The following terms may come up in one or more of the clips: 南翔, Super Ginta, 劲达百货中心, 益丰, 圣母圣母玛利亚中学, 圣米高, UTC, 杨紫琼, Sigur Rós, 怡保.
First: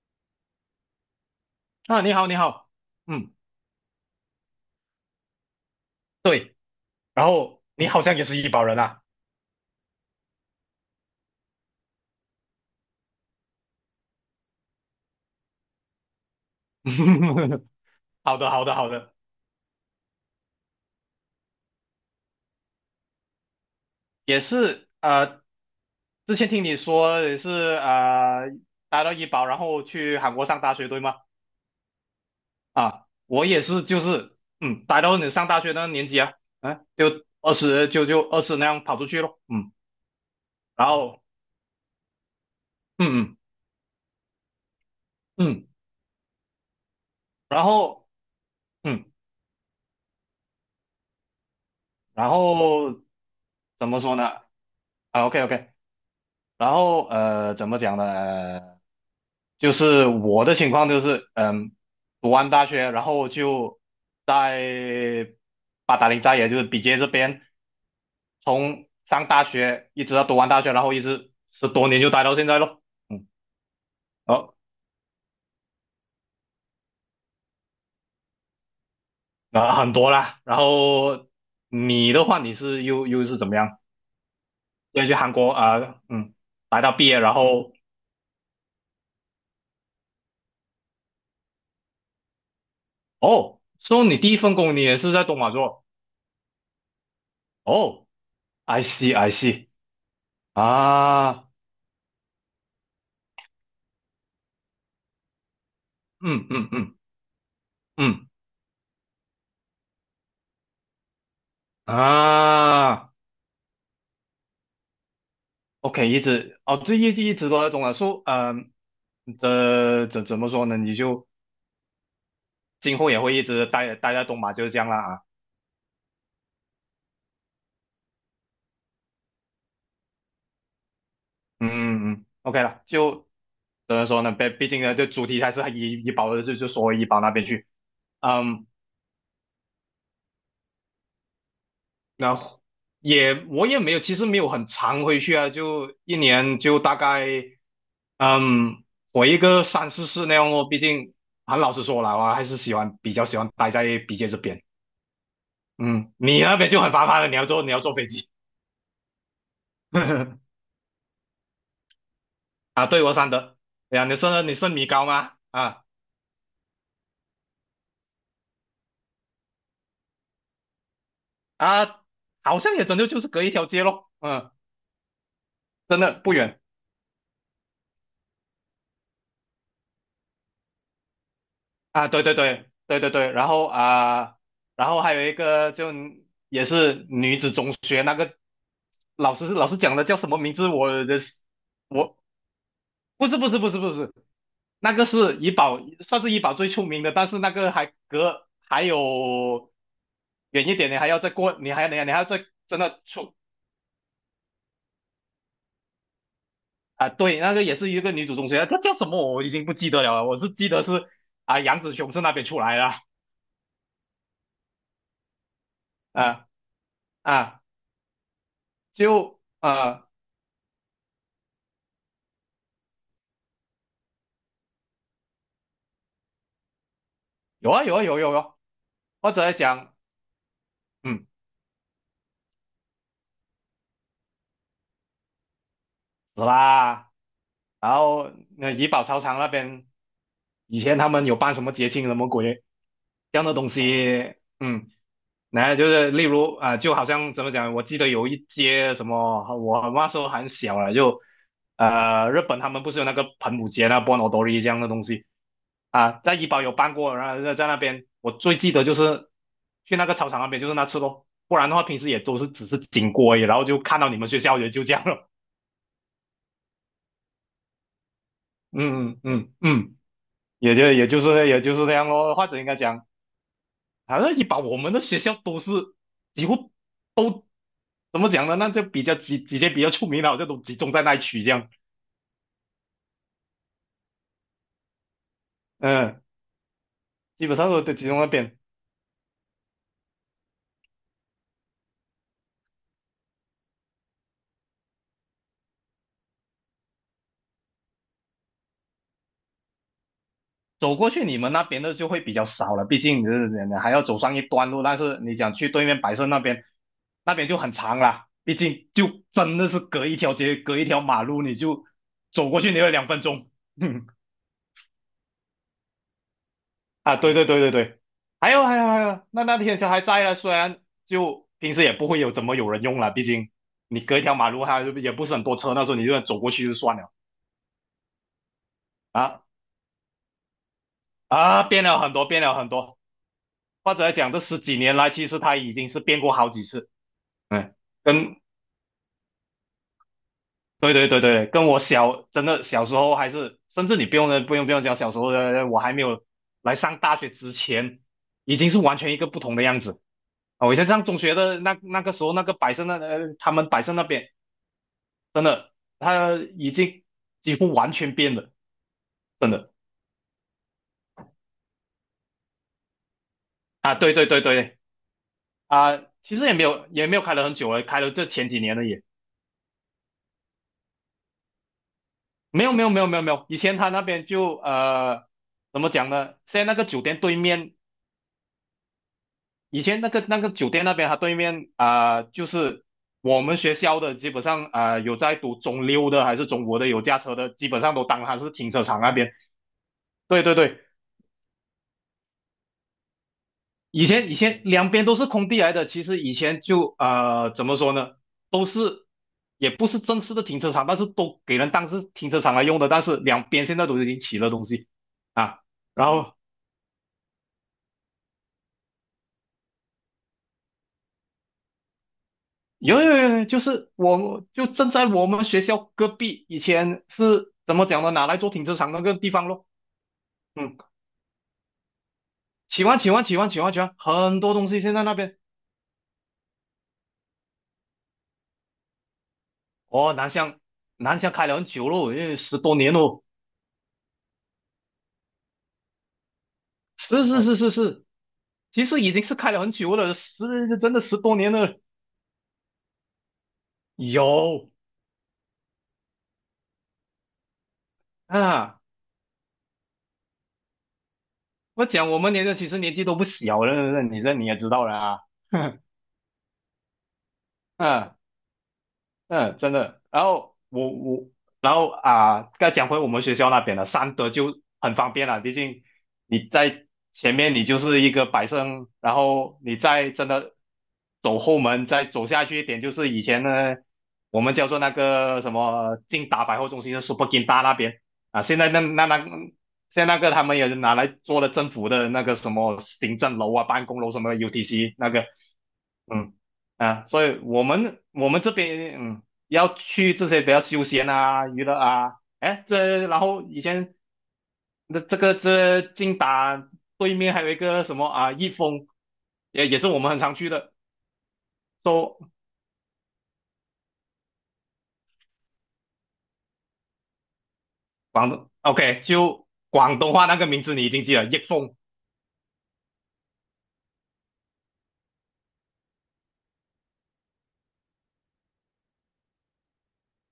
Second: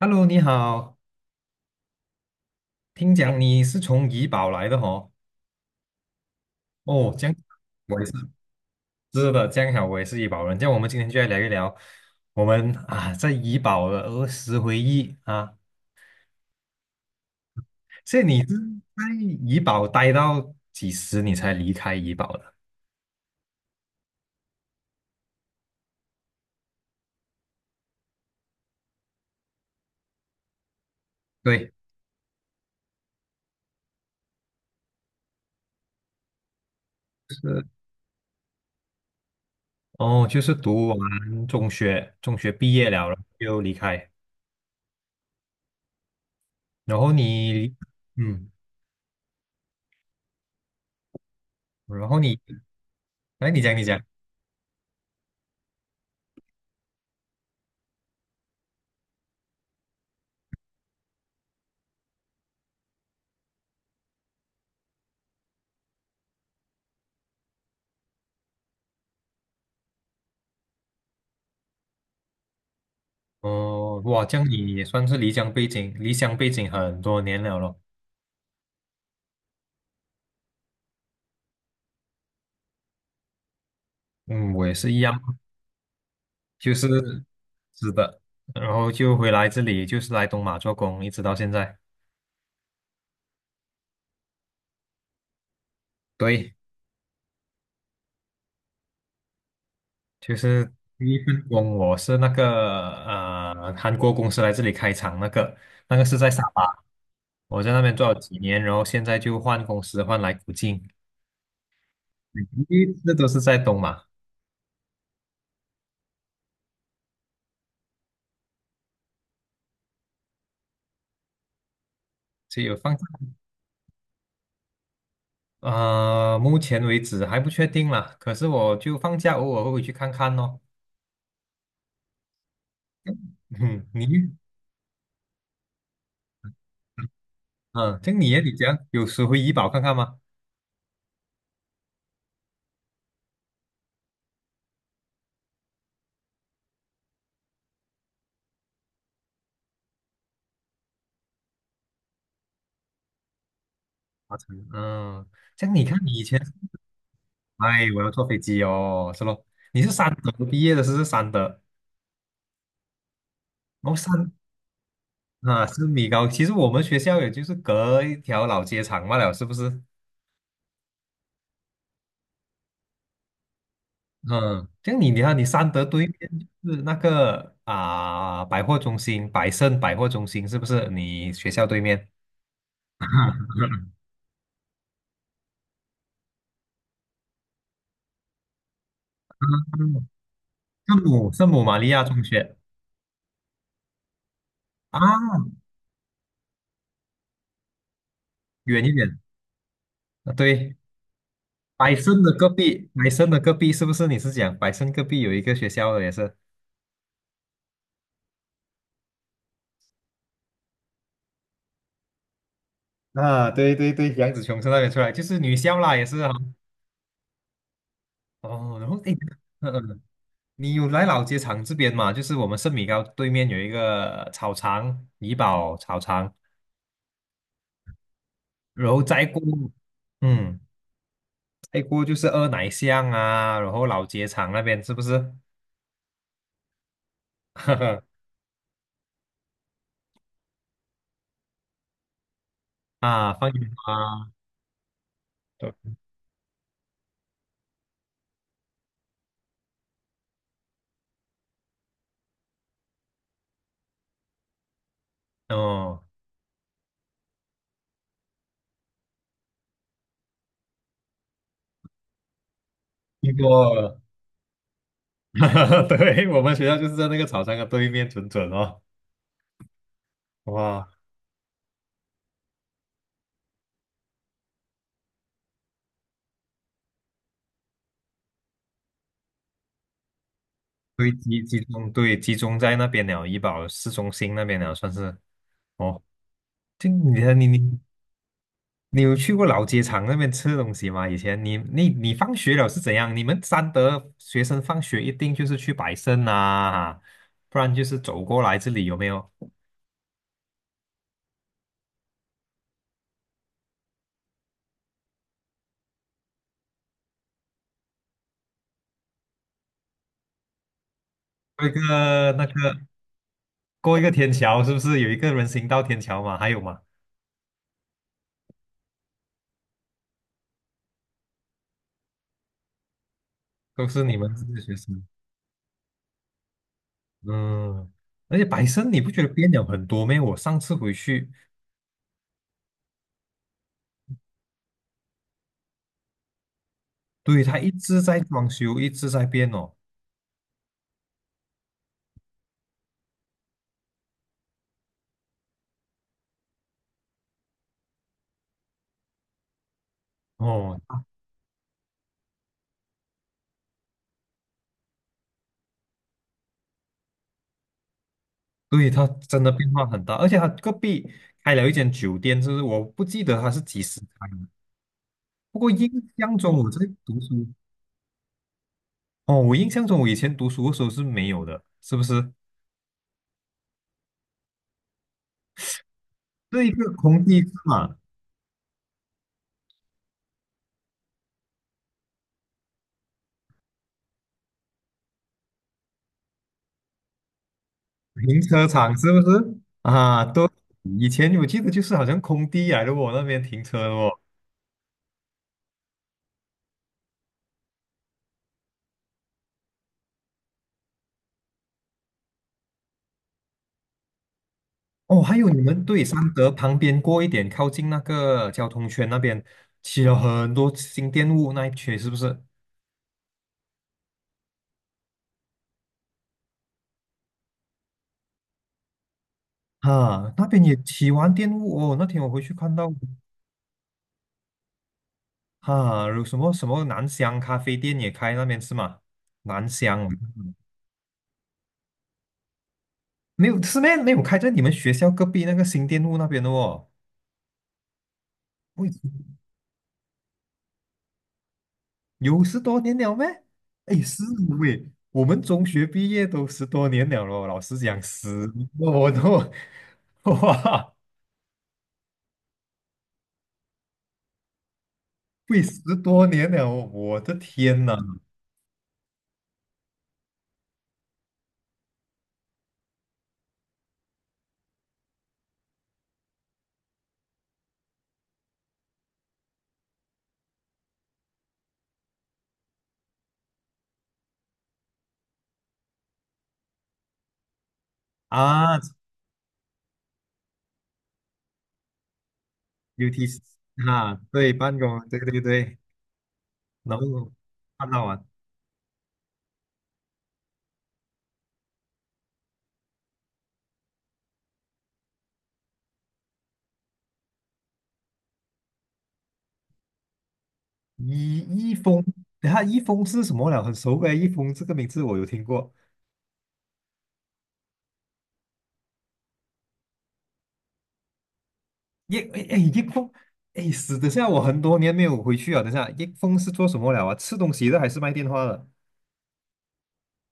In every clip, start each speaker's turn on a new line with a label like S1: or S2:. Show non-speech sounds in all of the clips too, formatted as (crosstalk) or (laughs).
S1: Hello，你好，
S2: 啊，你好，你好，
S1: 听
S2: 嗯，
S1: 讲你是从怡保来的哦。
S2: 对，
S1: 哦，
S2: 然
S1: 这样
S2: 后你
S1: 我
S2: 好
S1: 也是。
S2: 像也是医保人啊。
S1: 是的，这样好，我也是怡保人。这样我们今天就来聊一聊我们啊在怡保的儿时回忆啊。
S2: (laughs)
S1: 所以
S2: 好
S1: 你是
S2: 的，好的，好
S1: 在
S2: 的。
S1: 怡保待到几时你才离开怡保的？
S2: 也是，之前听你说也是，呃，待到医保，然后去韩国上大学，对吗？
S1: 对，
S2: 啊，我也是，就是，待到你上大学那个年纪啊。就二
S1: 是
S2: 十，就就二十那样跑出去咯。嗯，
S1: 哦，就是读
S2: 然后，
S1: 完中学，中学毕业
S2: 嗯
S1: 了，然后
S2: 嗯
S1: 就离开。
S2: 嗯，
S1: 然后
S2: 然
S1: 你，
S2: 后，
S1: 嗯，
S2: 嗯，
S1: 然后
S2: 然
S1: 你，
S2: 后
S1: 来，你讲，你
S2: 怎
S1: 讲。
S2: 么说呢？啊，OK OK。然后怎么讲呢？就是我的情况就是，读完大学，然后就在八达岭寨，也就是比杰这边，从上大学一直到读完大学，然后一直十多年就待到现在咯。嗯，
S1: 哦，哇，这样
S2: 哦，
S1: 你也算是离乡背景，离乡背景很多年了咯。
S2: 那很多啦。然后你的话，你是又是怎么样？
S1: 嗯，我也是一
S2: 先去
S1: 样，
S2: 韩国啊，
S1: 就
S2: 待
S1: 是
S2: 到毕业，然后
S1: 是的，然后就回来这里，就是来东马做工，一直到现在。
S2: 哦，说你第一份工你也是在东莞做？
S1: 对，
S2: 哦，I see I see
S1: 就是第一份
S2: 啊。
S1: 工，我是那个韩国公司来这里开厂，那个那个是在沙
S2: 嗯
S1: 巴，
S2: 嗯嗯
S1: 我在那边做了
S2: 嗯
S1: 几年，然后现在就换公司换来古晋，第一
S2: 啊。
S1: 次都是在东马，
S2: OK,一直哦，这一直一直都在东马。说这怎么说呢？你就
S1: 所以有放
S2: 今
S1: 假。
S2: 后也会一直待在东马，就是这样啦啊。
S1: 目前为止还不确定啦，可是我就放假偶尔会回去看看咯。
S2: 嗯嗯 o k 了，就
S1: (laughs) 嗯，
S2: 怎
S1: 你，
S2: 么说呢？毕竟呢，这主题还是以医保的，就说回医保那边去。
S1: 嗯，像你耶，你这
S2: 嗯，
S1: 样有时回怡保看看吗？
S2: 然后我也没有，其实没有很常回去啊，就一年就大概嗯回个三四次那样哦。毕竟很老实说了，我还是比较喜欢待在 BJ
S1: 华
S2: 这
S1: 城，
S2: 边。
S1: 嗯，像你看你
S2: 嗯，
S1: 以前，
S2: 你那边就很麻烦了，你要坐你要
S1: 哎，
S2: 坐
S1: 我
S2: 飞
S1: 要坐
S2: 机。
S1: 飞机哦，是咯，你是三德毕
S2: (laughs)
S1: 业的，是不是三德？
S2: 啊？对，我三德。
S1: 哦，
S2: 哎呀，你
S1: 三
S2: 是你是米高吗？
S1: 啊
S2: 啊。
S1: 是米高，其实我们学校也就是隔一条老街长罢了，是不是？
S2: 啊，好像也真的就是隔一条街咯。嗯，
S1: 嗯，像你，你看你三德
S2: 真
S1: 对
S2: 的
S1: 面
S2: 不远
S1: 就是那个啊、百货中心，百盛百货中心是不是？你学校对面，
S2: 啊。对对对对对对。然
S1: (laughs)
S2: 后啊，然后还有一个就也是女子中学那个老师讲的叫什么名字？
S1: 圣
S2: 我的
S1: 母圣母玛利亚
S2: 我
S1: 中学
S2: 不是不是不是不是，那
S1: 啊，
S2: 个是怡保，算是怡保最出名的，但是那个还隔还
S1: 远一点
S2: 有
S1: 啊，
S2: 远一
S1: 对，
S2: 点，你还要再过，你还
S1: 百
S2: 你还你还
S1: 盛
S2: 要
S1: 的
S2: 再
S1: 隔
S2: 真
S1: 壁，
S2: 的
S1: 百盛
S2: 出。
S1: 的隔壁是不是？你是讲百盛隔壁有一个学校的也是？
S2: 啊，对，那个也是一个女主中学，她叫什么我已经不记得了啊，我是记得是啊杨紫琼是那边出来的
S1: 啊，对对对，杨紫琼从那边出来，就是女校啦，也是啊。
S2: 啊。啊，
S1: 哦，然后诶，
S2: 就
S1: 嗯嗯，你有来老街场这边嘛？就是我们圣米高对面有一个草场，怡保草场，
S2: 有啊有啊有有有啊，
S1: 然后再
S2: 或
S1: 过，
S2: 者讲
S1: 嗯，
S2: 嗯
S1: 再过就是二奶巷啊，然后老街场那边是不是？
S2: 是啦。然
S1: (laughs)
S2: 后那怡保操场那边以前他们有办什么节庆什么鬼
S1: 啊，
S2: 这样
S1: 放
S2: 的东
S1: 烟花，
S2: 西。嗯。
S1: 对，
S2: 那就是例如啊、就好像怎么讲？我记得有一街什么，我那时候很小了，就日本他们不是有那个盆舞节、那波 o 多 i 这样的东西
S1: 哦，
S2: 啊，在怡保有办过，然后在那边，我最记得就是去那个操场那边，就是那次咯，不然的话平时也都是只是经过
S1: 经
S2: 而已然后
S1: 过
S2: 就看
S1: 了，
S2: 到你们学校也就这样了。
S1: (laughs) 对，我们学校就是在那个草场的对面，准准
S2: (laughs)
S1: 哦，
S2: 嗯嗯嗯嗯，也
S1: 哇。
S2: 就也就是也就是那样咯，或者应该讲，反正怡保我们的学校都是几乎怎么讲呢？那就比较几间比较出名的，就都集中在
S1: 对，
S2: 那一
S1: 集
S2: 区这
S1: 集
S2: 样。
S1: 中对集中在那边了，怡保市中心那边了，算是哦。
S2: 嗯，
S1: 就你你
S2: 基本上
S1: 你
S2: 都集中那边。
S1: 你有去过老街场那边吃东西吗？以前你你你放学了是怎样？你们三德学生放学一定就是去百盛啊，不然就是走过来这里有没有？
S2: 走过去你们那边的就会比较少了，毕竟你还要走上一段路。但是你想去对面白色那边，那边就很长了，毕竟就真的是隔一条街，隔一条马路，你
S1: 过一
S2: 就
S1: 个那
S2: 走
S1: 个
S2: 过去你要2分钟。(laughs)
S1: 过一
S2: 嗯
S1: 个天桥，是不是有一个人行道天桥嘛？还有吗？
S2: 啊，对对对对对，还有还有还有，那天车还在啊，虽然就平时也不会有怎么有人用了，毕竟
S1: 都
S2: 你
S1: 是你
S2: 隔一
S1: 们
S2: 条
S1: 这
S2: 马
S1: 些
S2: 路，
S1: 学
S2: 它
S1: 生，
S2: 也不是很多车，那时候你就走过去就算了。
S1: 嗯。而且百盛你不觉得
S2: 啊，
S1: 变了很多咩？我上次回去。
S2: 啊，变了很多，变了很多。或者来讲，这十几年来，其实它已经是变过好几次。
S1: 对，它一
S2: 嗯，
S1: 直在
S2: 跟
S1: 装修，一直在变哦。
S2: 对对对对，跟真的小时候还是，甚至你不用讲小时候的，我还没有来上大学之前，已经是完全一个不同的样子。啊，我以前
S1: 哦，
S2: 上中学的那个时候，那个百盛那，他们百盛那边真的，他已经几乎完全变了，
S1: 对，它真
S2: 真
S1: 的变
S2: 的。
S1: 化很大，而且它隔壁开了一间酒店，就是我不记得它是几
S2: 啊！
S1: 时
S2: 对对
S1: 开的，
S2: 对对。
S1: 不过印
S2: 啊，其
S1: 象
S2: 实也
S1: 中
S2: 没
S1: 我在
S2: 有也没
S1: 读
S2: 有开了
S1: 书，
S2: 很久了，开了这前几年了也。
S1: 哦，我印象中我以前读书的时候是没有的，是不是？
S2: 没有没有没有没有没有，以前他那边就怎么讲呢？现
S1: 这
S2: 在
S1: 一
S2: 那个
S1: 个
S2: 酒店
S1: 空
S2: 对
S1: 地是
S2: 面，
S1: 嘛，
S2: 以前那个酒店那边，他对面啊、就是我们学校的基本上啊、有在读中六的还是中国的有驾车的，基本上都当它
S1: 停
S2: 是
S1: 车
S2: 停车
S1: 场
S2: 场
S1: 是
S2: 那
S1: 不
S2: 边。
S1: 是？啊，
S2: 对
S1: 都
S2: 对对，
S1: 以前我记得就是好像空地来的哦，我那边停车
S2: 以
S1: 哦。
S2: 前以前两边都是空地来的，其实以前就怎么说呢，都是也不是正式的停车场，但是都给人当是停车场来用的，但是两边现在都已经起了东西
S1: 哦，还有
S2: 啊。
S1: 你们对
S2: 然
S1: 三
S2: 后
S1: 德旁边过一点，靠近那个交通圈那边，起了很多新店雾那一区，是不是？
S2: 有有有，有就是我就正在我们学校隔壁，以前是怎么讲的？拿来做停车场那个地方咯。
S1: 啊，那边也
S2: 嗯，
S1: 起完店雾哦。那天我回去看
S2: 喜
S1: 到，
S2: 欢喜欢喜欢喜欢喜欢，很多东西现在那边
S1: 啊，有什么什么南香咖啡店也开那边是吗？南香
S2: 哦，南
S1: 嗯
S2: 翔南翔开了很久咯，因为十多年咯。
S1: 没有是咩？没有开在你们学校隔壁那个新店路那边的哦。
S2: 是是哦是是是，其
S1: 喂，
S2: 实已经是开了很久了，真的十多年了。
S1: 有十多年了咩？哎，是
S2: 有
S1: 喂，我们中学毕业都十多年了咯。老师讲十
S2: 啊，
S1: 多都，(laughs) 哇！
S2: 我讲我们年纪其实年纪都不小了，你也知道了啊。
S1: 喂十
S2: (laughs)
S1: 多年了，我的天呐！
S2: 嗯、嗯，真的。然后我我，然后啊，再讲回我们学校那边了，三德就很方便了，毕竟你在前面你就是一个百盛，然后你再真的走后门，再走下去一点，就是以前呢我们叫做那个什么劲达百货中心的 Super Ginta 那边。啊，
S1: 啊
S2: 现在那个他们也是拿来做了政府的那个什么行
S1: ，UTC
S2: 政楼啊、办公楼
S1: 啊，
S2: 什么的
S1: 对，办
S2: UTC
S1: 公，
S2: 那
S1: 对
S2: 个。
S1: 对对，
S2: 嗯。
S1: 然
S2: 啊，所
S1: 后
S2: 以我
S1: 看
S2: 们
S1: 到啊，
S2: 我们这边，要去这些比较休闲啊、娱乐啊，哎，然后以前的这近达对面还有一个什么啊，益丰，也是我们很常去的。
S1: 一一封，
S2: 说
S1: 等下一封是什么了？很熟诶，一封这个名字我有听过。
S2: 广东，OK,就广东话那个名字你已经记了，益丰
S1: 一哎哎，一封，哎，死等下我很多年没有回去啊。等下一封是做什么了啊？吃东西的还是卖电话的？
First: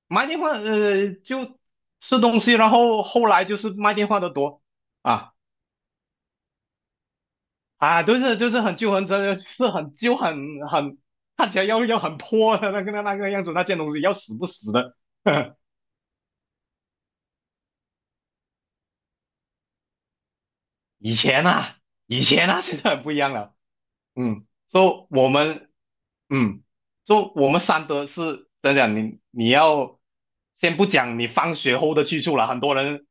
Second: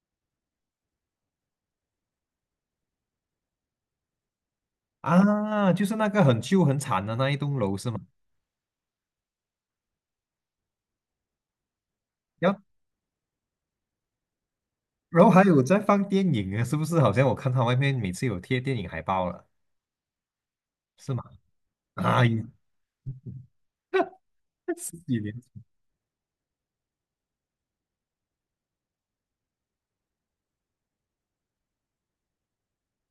S2: 卖电话，就吃东西，然后后来就是卖电话的多。啊
S1: 啊，就是那个很旧很惨的那一栋楼是吗？
S2: 啊，就是很旧很真的是很旧很看起来要很
S1: 然
S2: 破
S1: 后
S2: 的那个样子，那件东西要死不死的。
S1: 然后还
S2: (laughs)
S1: 有在放电影啊，是不是？好像我看他外面每次有贴电影海报了，是
S2: 以
S1: 吗？
S2: 前啊，
S1: 啊，
S2: 以前啊，(laughs) 现在很不一样了。
S1: (laughs) 十
S2: 说、
S1: 几
S2: 我
S1: 年
S2: 们，嗯，说、我们三德是怎讲？你要先不讲你放学后的去处了，很多人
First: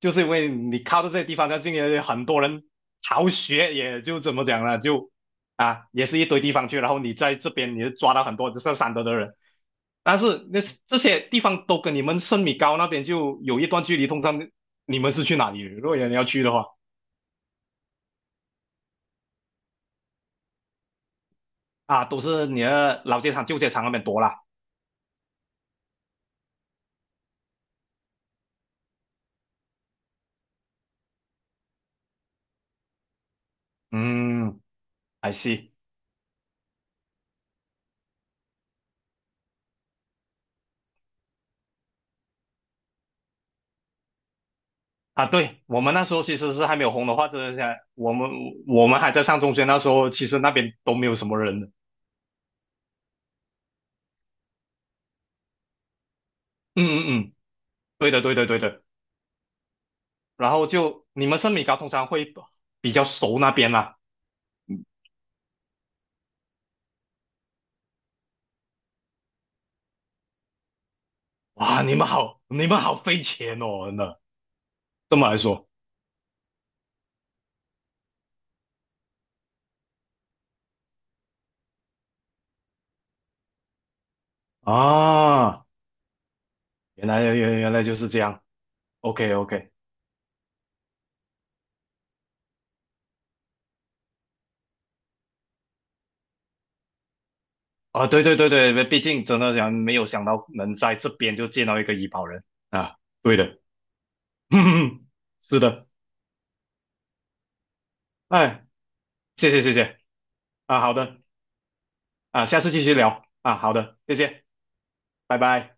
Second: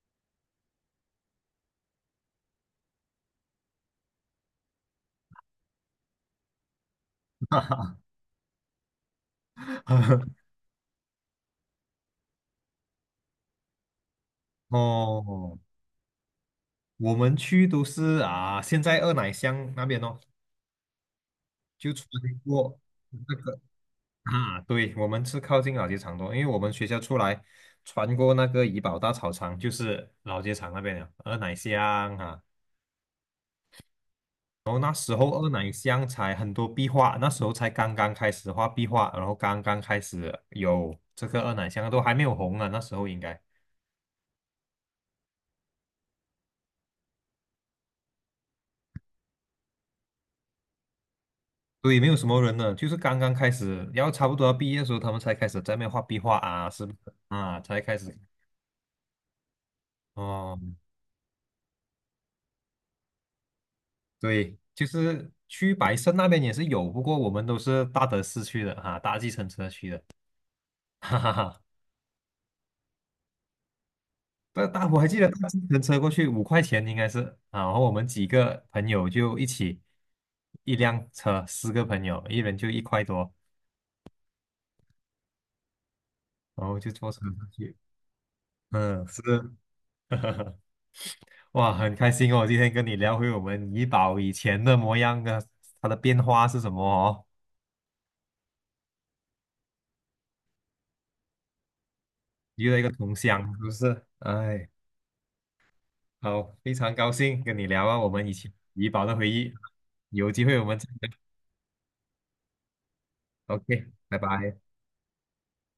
S2: 就是因为你靠着这些地方，那进来很多人逃学，也就怎么讲呢？也是一堆地方去，然后你在这边你就抓到很多就是三德的人。但
S1: (laughs)
S2: 是这些地方都跟你们圣米高那边就有一段距离，通常你们是去哪
S1: 哦，
S2: 里？如果人要去的话。
S1: 我们去都是啊，现在二奶乡那边哦，就
S2: 啊，
S1: 穿
S2: 都是你
S1: 过
S2: 的老街
S1: 那
S2: 场、旧
S1: 个
S2: 街场那边多啦。
S1: 啊，对，我们是靠近老街场多，因为我们学校出来穿过那个怡保大草场，就是老街场那边了，二奶乡啊。
S2: 嗯
S1: 然后那时候
S2: 还
S1: 二奶
S2: 是
S1: 乡才很多壁画，那时候才刚刚开始画壁画，然后刚刚开始有这个二奶乡都还没有红啊，那时候应该。
S2: 啊，对，我们那时候其实是还没有红的话，真的想我们还在上中学那时候，其实那边都没有什么人的。
S1: 对，没有什么人呢，就是刚刚开始，然后差不多要毕业的时候，他们才开始在那边画壁画啊，
S2: 嗯
S1: 是不是
S2: 嗯嗯，
S1: 啊？才开
S2: 对
S1: 始
S2: 的对的对的。然
S1: 哦，
S2: 后就你们圣米高通常会比较熟那边啦。
S1: 对，就是去白胜那边也是有，不过我们都是搭德市区的哈、搭计程车去的，(laughs) 哈哈哈。
S2: 哇，你们好费钱哦，真的。
S1: 搭搭我还
S2: 这
S1: 记
S2: 么
S1: 得
S2: 来
S1: 搭计
S2: 说
S1: 程车过去五块钱应该是啊，然后我们几个朋友就一起一辆车，四个朋友，一人就一块多，
S2: 啊，
S1: 然后就
S2: 原
S1: 坐车
S2: 来
S1: 上
S2: 原原
S1: 去，
S2: 来就是这样。
S1: 嗯，是。
S2: OK OK。
S1: (laughs) 哇，很开心哦，今天跟你聊回我们怡宝以前的模样啊，它的变化是什么哦？
S2: 啊，对对对对，毕竟真的想没有想到能在这边就见到一个医保人
S1: 遇到一个
S2: 啊，
S1: 同
S2: 对
S1: 乡，是
S2: 的，
S1: 不是？哎，
S2: (laughs) 是的，
S1: 好，非常高兴跟你聊啊，我们以前
S2: 哎，
S1: 怡宝的回
S2: 谢
S1: 忆，
S2: 谢谢谢
S1: 有机会我们
S2: 啊，
S1: 再
S2: 好的啊，下次继续聊
S1: 聊。
S2: 啊，好
S1: OK,
S2: 的，谢
S1: 拜
S2: 谢，
S1: 拜。
S2: 拜拜。